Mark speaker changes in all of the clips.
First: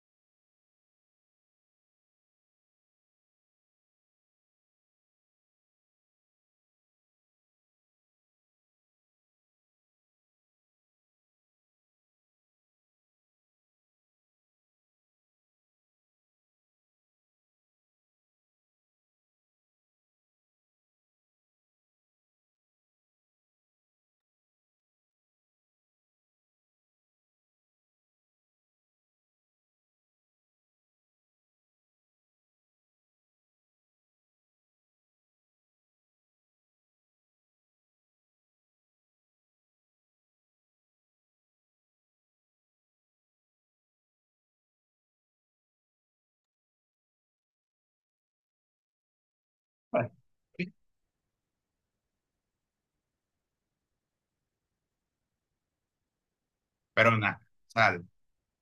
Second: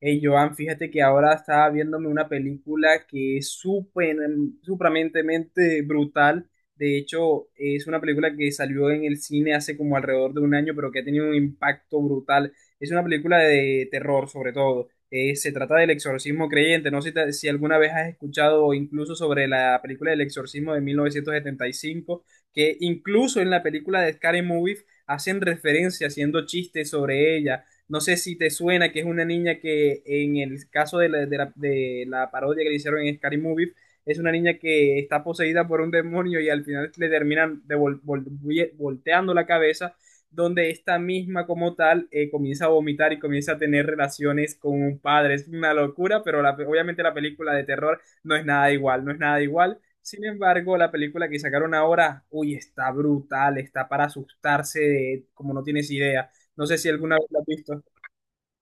Speaker 1: Hey Joan, fíjate que ahora estaba viéndome una película que es supramentemente brutal. De hecho, es una película que salió en el cine hace como alrededor de un año, pero que ha tenido un impacto brutal. Es una película de terror, sobre todo. Se trata del exorcismo creyente. No sé si alguna vez has escuchado incluso sobre la película del exorcismo de 1975, que incluso en la película de Scary Movie hacen referencia haciendo chistes sobre ella. No sé si te suena que es una niña que en el caso de la parodia que le hicieron en Scary Movie, es una niña que está poseída por un demonio y al final le terminan volteando la cabeza, donde esta misma como tal comienza a vomitar y comienza a tener relaciones con un padre. Es una locura, pero obviamente la película de terror no es nada igual, no es nada igual.
Speaker 2: Ay.
Speaker 1: Sin embargo, la película que sacaron ahora, uy, está brutal, está para asustarse de, como no tienes idea. No sé si alguna
Speaker 2: Pero
Speaker 1: vez la
Speaker 2: nada,
Speaker 1: has
Speaker 2: o
Speaker 1: visto.
Speaker 2: sea,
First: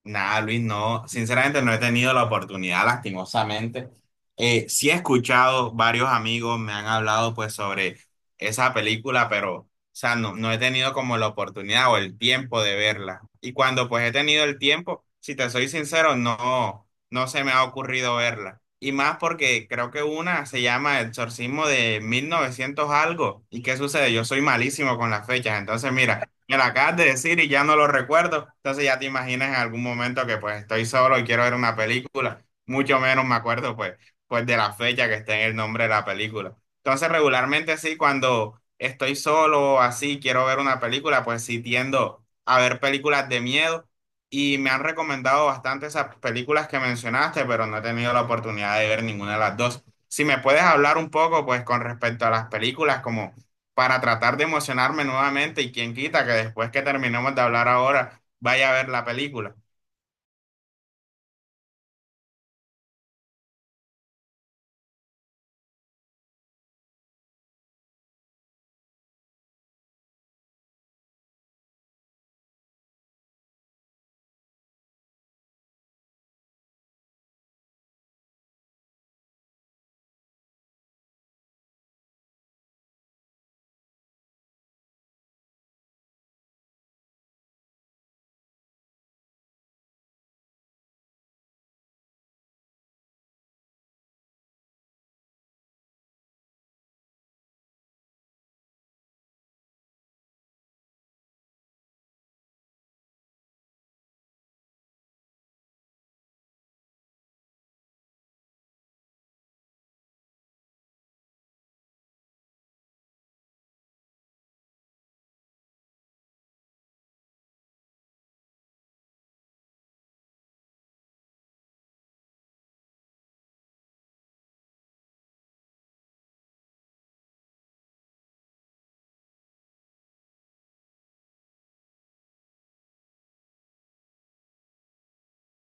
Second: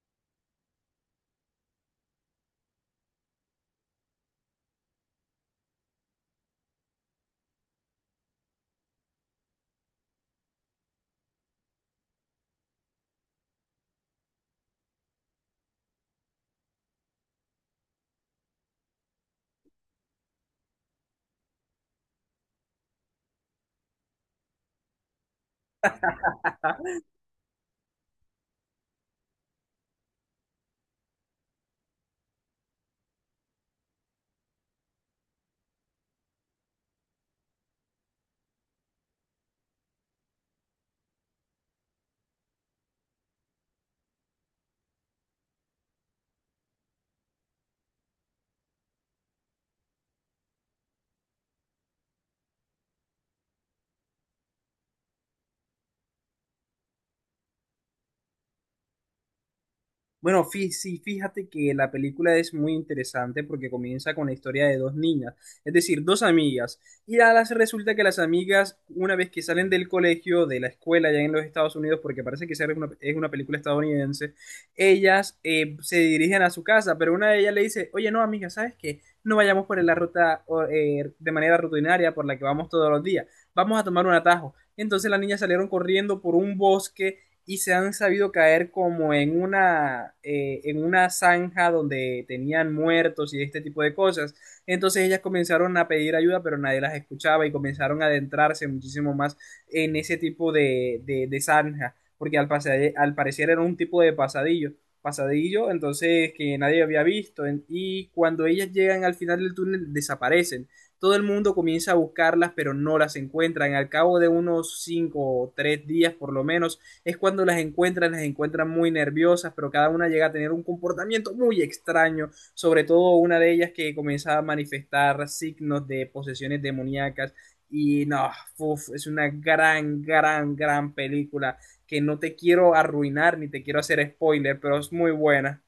Speaker 2: nada, Luis, no, sinceramente no he tenido la oportunidad, lastimosamente. Sí he escuchado, varios amigos me han hablado pues sobre esa película, pero, o sea, no he tenido como la oportunidad o el tiempo de verla. Y cuando pues he tenido el tiempo, si te soy sincero, no se me ha ocurrido verla. Y más porque creo que una se llama El Exorcismo de 1900 algo. ¿Y qué sucede? Yo soy malísimo con las fechas, entonces mira. Me lo acabas
Speaker 1: Ah,
Speaker 2: de decir y ya no lo recuerdo. Entonces ya te imaginas en algún momento que pues estoy solo y quiero ver una película. Mucho menos me acuerdo pues de la fecha que está en el nombre de la película. Entonces regularmente sí, cuando estoy solo o así, quiero ver una película, pues sí tiendo a ver películas de miedo. Y me han recomendado bastante esas películas que mencionaste, pero no he tenido la oportunidad de ver ninguna de las dos. Si me puedes hablar un poco pues con respecto a las películas, como para tratar de emocionarme nuevamente y quien quita que después que terminemos de hablar ahora vaya a ver la película.
Speaker 1: bueno, sí, fíjate que la película es muy interesante porque comienza con la historia de dos niñas, es decir, dos amigas. Y a las resulta que las amigas, una vez que salen del colegio, de la escuela ya en los Estados Unidos, porque parece que esa es una película estadounidense, ellas se dirigen a su casa, pero una de ellas le dice, oye, no, amiga, ¿sabes qué? No vayamos por la ruta o, de manera rutinaria por la que vamos todos los días, vamos a tomar un atajo. Entonces las niñas salieron corriendo por un bosque y se han sabido caer como en una zanja donde tenían muertos y este tipo de cosas. Entonces ellas comenzaron a pedir ayuda, pero nadie las escuchaba y comenzaron a adentrarse muchísimo más en ese tipo de zanja, porque al parecer era un tipo de pasadillo, entonces que nadie había visto. Y cuando ellas llegan al final del túnel, desaparecen. Todo el mundo comienza a buscarlas, pero no las encuentran. Al cabo de unos cinco o tres días, por lo menos, es cuando las encuentran muy nerviosas, pero cada una llega a tener un comportamiento muy extraño, sobre todo una de ellas que comienza a manifestar signos de posesiones demoníacas. Y no, uf, es una gran, gran, gran película que no te quiero arruinar ni te quiero hacer spoiler, pero es muy buena.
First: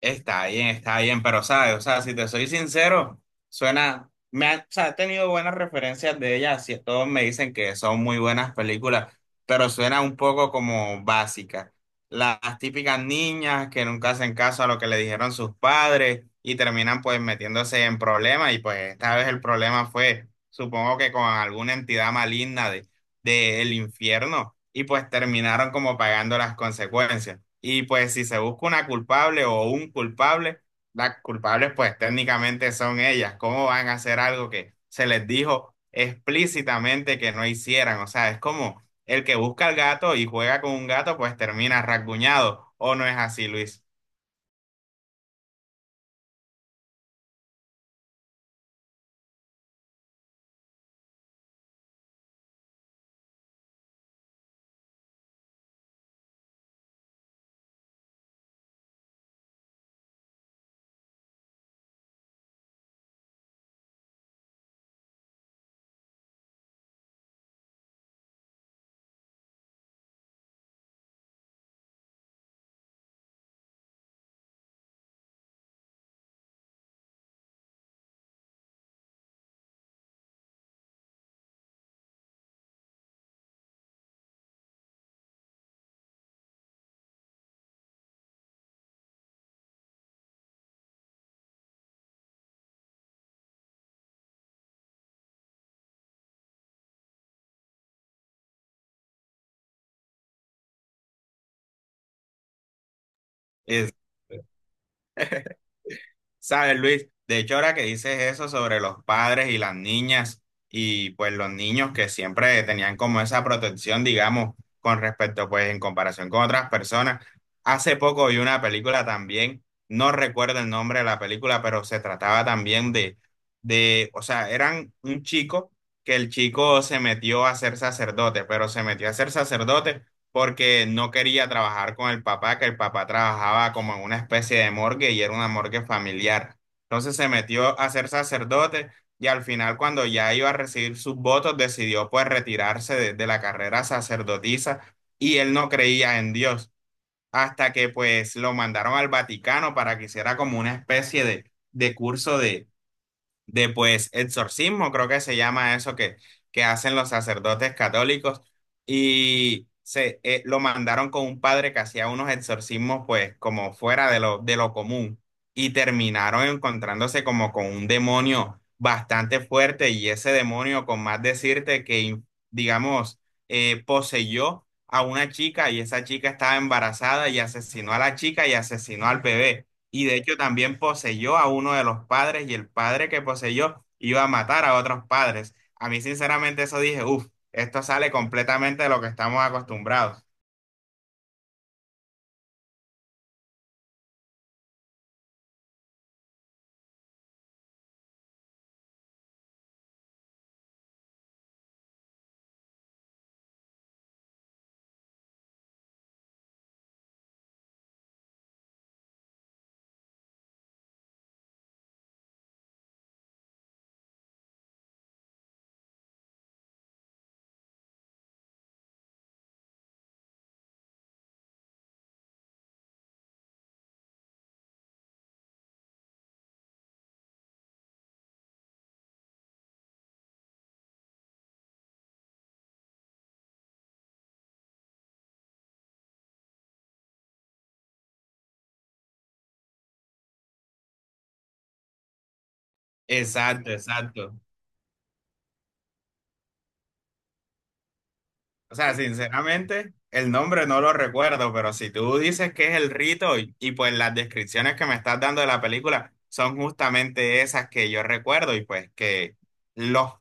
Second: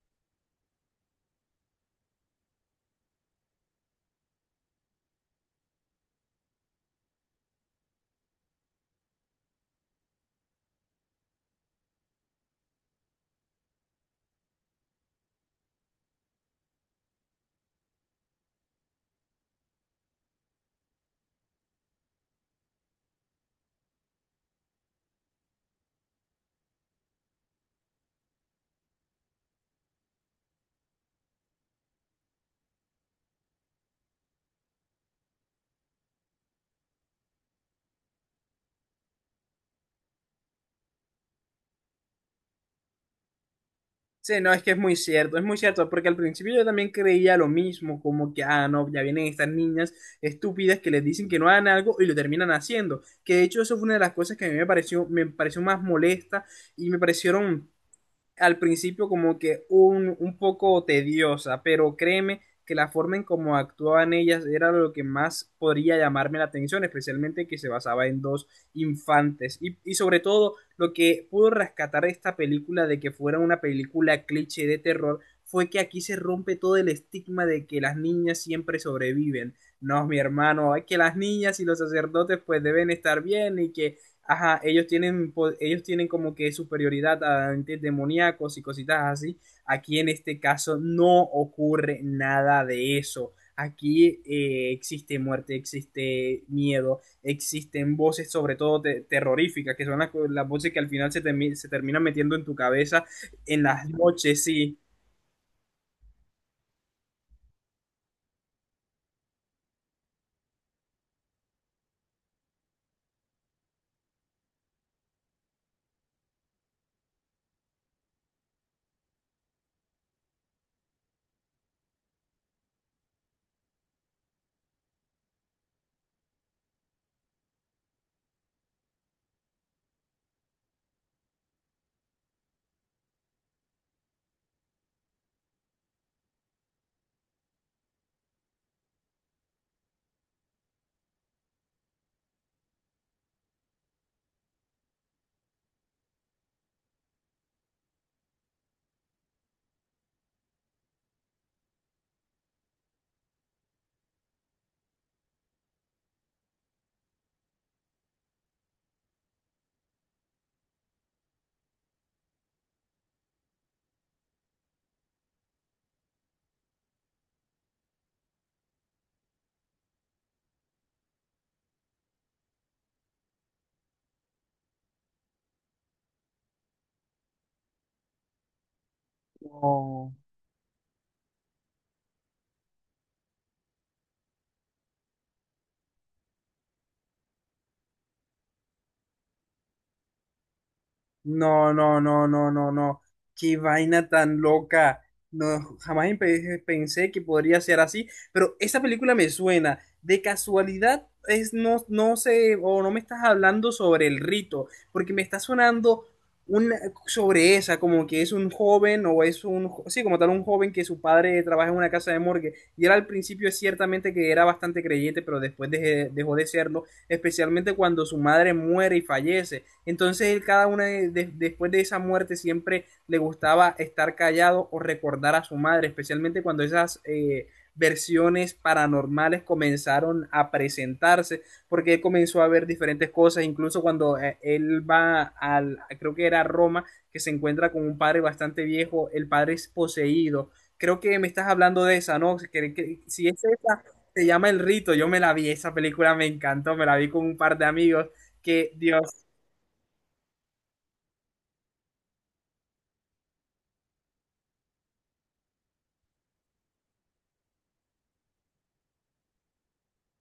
Speaker 2: Está bien, pero sabes, o sea, si te soy sincero, suena, o sea, he tenido buenas referencias de ella, así todos me dicen que son muy buenas películas, pero suena un poco como básica. Las típicas niñas que nunca hacen caso a lo que le dijeron sus padres y terminan pues metiéndose en problemas y pues esta vez el problema fue, supongo que con alguna entidad maligna del infierno y pues terminaron como pagando las consecuencias. Y pues si se busca una culpable o un culpable, las culpables pues técnicamente son ellas. ¿Cómo van a hacer algo que se les dijo explícitamente que no hicieran? O sea, es como el que busca al gato y juega con un gato pues termina rasguñado. ¿O no es así, Luis?
Speaker 1: Sí, no, es que es muy cierto, porque al principio yo también creía lo mismo, como que, ah, no, ya vienen estas niñas estúpidas que les dicen que no hagan algo y lo terminan haciendo. Que de hecho eso fue una de las cosas que a mí me pareció más molesta y me parecieron al principio como que un poco tediosa, pero créeme que la forma en cómo actuaban ellas era lo que más podría llamarme la atención, especialmente que se basaba en dos infantes. Y sobre todo, lo que pudo rescatar esta película de que fuera una película cliché de terror fue que aquí se rompe todo el estigma de que las niñas siempre sobreviven. No, mi hermano, es que las niñas y los sacerdotes pues deben estar bien. Y que ajá, ellos tienen como que superioridad a entes demoníacos y cositas así. Aquí en este caso no ocurre nada de eso. Aquí existe muerte, existe miedo, existen voces, sobre todo terroríficas, que son las voces que al final se terminan metiendo en tu cabeza en las
Speaker 2: Es-
Speaker 1: noches, sí.
Speaker 2: Sabes, Luis, de hecho ahora que dices eso sobre los padres y las niñas y pues los niños que siempre tenían como esa protección, digamos, con respecto pues en comparación con otras personas, hace poco vi una película también, no recuerdo el nombre de la película, pero se trataba también o sea, eran un chico que el chico se metió a ser sacerdote, pero se metió a ser sacerdote porque no quería trabajar con el papá, que el papá trabajaba como en una especie de morgue y era una morgue familiar. Entonces se metió a ser sacerdote y al final cuando ya iba a recibir sus votos decidió pues retirarse de la carrera sacerdotisa y él no creía en Dios hasta que pues lo mandaron al Vaticano para que hiciera como una especie de curso de pues exorcismo, creo que se llama eso que hacen los sacerdotes católicos, y se lo mandaron con un padre que hacía unos exorcismos pues como fuera de de lo común, y terminaron encontrándose como con un demonio bastante fuerte, y ese demonio, con más decirte digamos, poseyó a una chica y esa chica estaba embarazada y asesinó a la chica y asesinó al bebé y
Speaker 1: No.
Speaker 2: de hecho también poseyó a uno de los padres y el padre que poseyó iba a matar a otros padres. A mí sinceramente eso dije, uff, esto sale completamente de lo que estamos acostumbrados.
Speaker 1: No, no, no, no, no, no. Qué vaina tan loca. No, jamás pensé que podría ser así, pero esa película me suena. De casualidad es no, no sé, o no me estás hablando sobre El Rito, porque me está sonando una, sobre esa, como que es un joven, o es un, sí, como tal, un joven que su padre trabaja en una casa de morgue, y él al principio es ciertamente que era bastante creyente, pero después dejó de serlo, especialmente cuando su madre muere y fallece. Entonces él cada una después de esa muerte siempre le gustaba estar callado o recordar a su madre, especialmente cuando esas versiones paranormales comenzaron a presentarse, porque él comenzó a ver diferentes cosas, incluso cuando él va creo que era Roma, que se encuentra con un padre bastante viejo, el padre es poseído. Creo que me estás hablando de esa, ¿no? Si es
Speaker 2: Exacto,
Speaker 1: esa, se
Speaker 2: exacto.
Speaker 1: llama El Rito. Yo me la vi, esa película me encantó, me la vi con un par de amigos, que
Speaker 2: O sea,
Speaker 1: Dios
Speaker 2: sinceramente, el nombre no lo recuerdo, pero si tú dices que es el rito y pues las descripciones que me estás dando de la película son justamente esas que yo recuerdo y pues que los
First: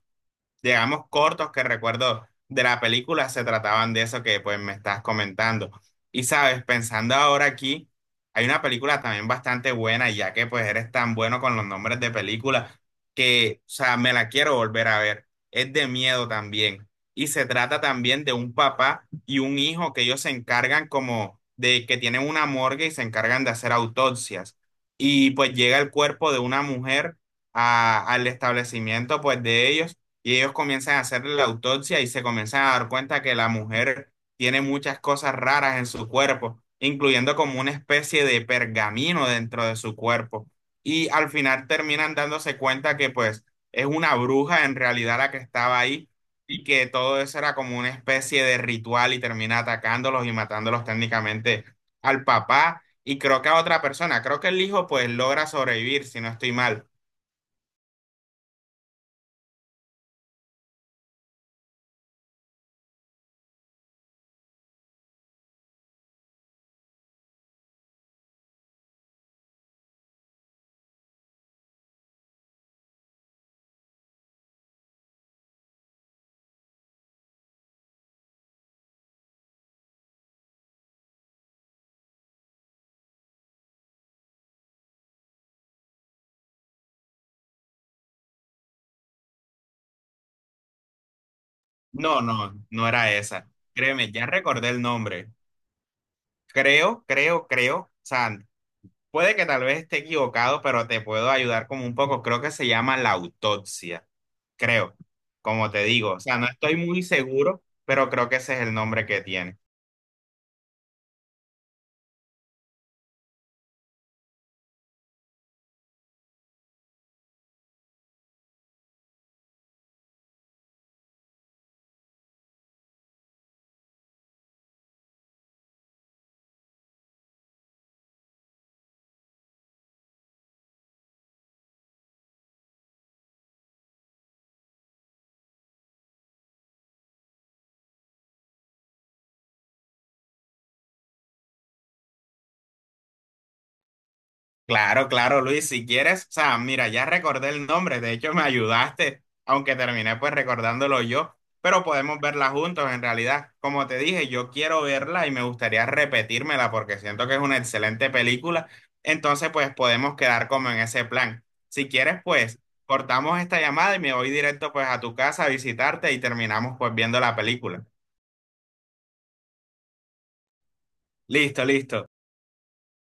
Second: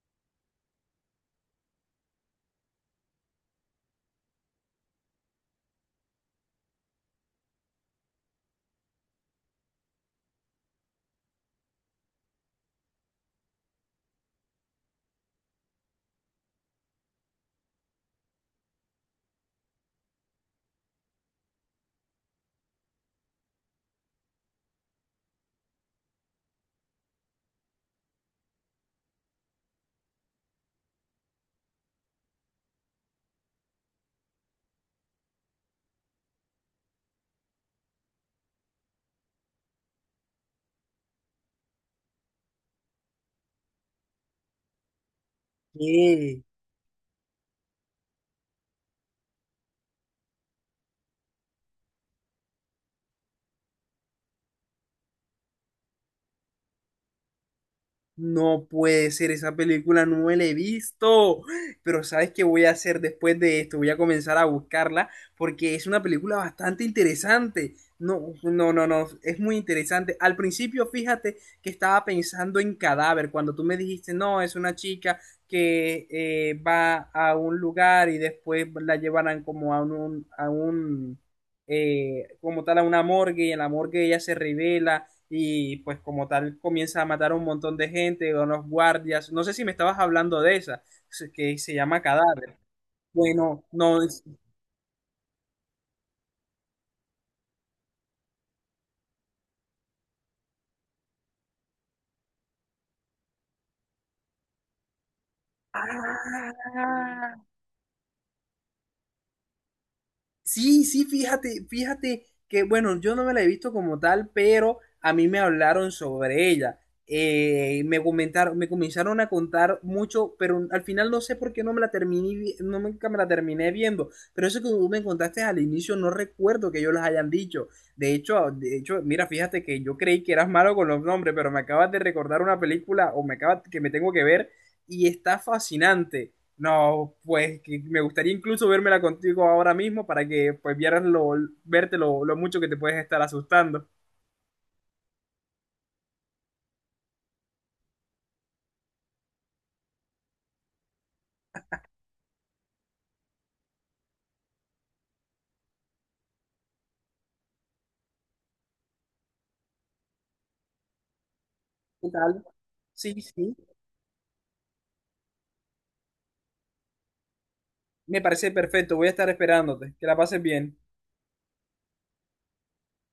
Speaker 2: digamos, cortos que recuerdo de la película se trataban de eso que pues me estás comentando. Y sabes, pensando ahora aquí, hay una película también bastante buena, y ya que pues eres tan bueno con los nombres de películas, que, o sea, me la quiero volver a ver. Es de miedo también. Y se trata también de un papá y un hijo que ellos se encargan como de que tienen una morgue y se encargan de hacer autopsias. Y pues llega el cuerpo de una mujer al establecimiento pues de ellos y ellos comienzan a hacer la autopsia y se comienzan a dar cuenta que la mujer tiene muchas cosas raras en su cuerpo, incluyendo como una especie de pergamino dentro de su cuerpo. Y al final terminan dándose cuenta que pues es una bruja en realidad la que estaba ahí
Speaker 1: mío.
Speaker 2: y que todo eso era como una especie de ritual y termina atacándolos y matándolos técnicamente al papá y creo que a otra persona. Creo que el hijo pues logra sobrevivir, si no estoy mal.
Speaker 1: No puede ser, esa película no me la he visto. Pero ¿sabes qué voy a hacer después de esto? Voy a comenzar a buscarla porque es una película bastante interesante. No, no, no, no, es muy interesante. Al principio, fíjate que estaba pensando en Cadáver, cuando tú me dijiste, no, es una chica que va a un lugar y después la llevarán como a un, a un, como tal, a una morgue y en la morgue ella se revela y pues como tal comienza a matar a un montón de gente, a unos guardias. No sé si me estabas hablando de esa, que se llama
Speaker 2: No, no,
Speaker 1: Cadáver.
Speaker 2: no era esa.
Speaker 1: Bueno, no
Speaker 2: Créeme,
Speaker 1: es...
Speaker 2: ya recordé el nombre. Creo, creo, creo. O sea, puede que tal vez esté equivocado, pero te puedo ayudar como un poco. Creo que se llama la autopsia. Creo, como te digo. O sea, no estoy muy
Speaker 1: ¡Ah!
Speaker 2: seguro, pero creo que ese es el nombre que tiene.
Speaker 1: Sí, sí, fíjate, fíjate que, bueno, yo no me la he visto como tal, pero a mí me hablaron sobre ella. Me comenzaron a contar mucho, pero al final no sé por qué no me la no, nunca me la terminé viendo. Pero eso que tú me contaste al inicio, no recuerdo que yo los hayan dicho. De hecho, mira, fíjate que yo creí que eras malo con los nombres, pero me acabas de recordar una película o me acabas que me tengo que ver y está fascinante. No, pues que me gustaría incluso vérmela contigo ahora mismo para que pues vieras lo, verte lo mucho que te puedes estar asustando.
Speaker 2: Claro, claro, Luis, si quieres, o sea, mira, ya recordé el nombre, de hecho me ayudaste, aunque terminé pues recordándolo yo, pero podemos verla juntos en realidad. Como te dije, yo quiero verla y me gustaría repetírmela porque siento que es una excelente película, entonces pues podemos quedar como en ese plan. Si
Speaker 1: ¿Qué
Speaker 2: quieres,
Speaker 1: tal?
Speaker 2: pues
Speaker 1: Sí,
Speaker 2: cortamos
Speaker 1: sí,
Speaker 2: esta llamada y me voy directo pues a tu casa a visitarte y terminamos pues viendo la película.
Speaker 1: me parece perfecto. Voy a estar esperándote. Que la pases bien.
Speaker 2: Listo, listo.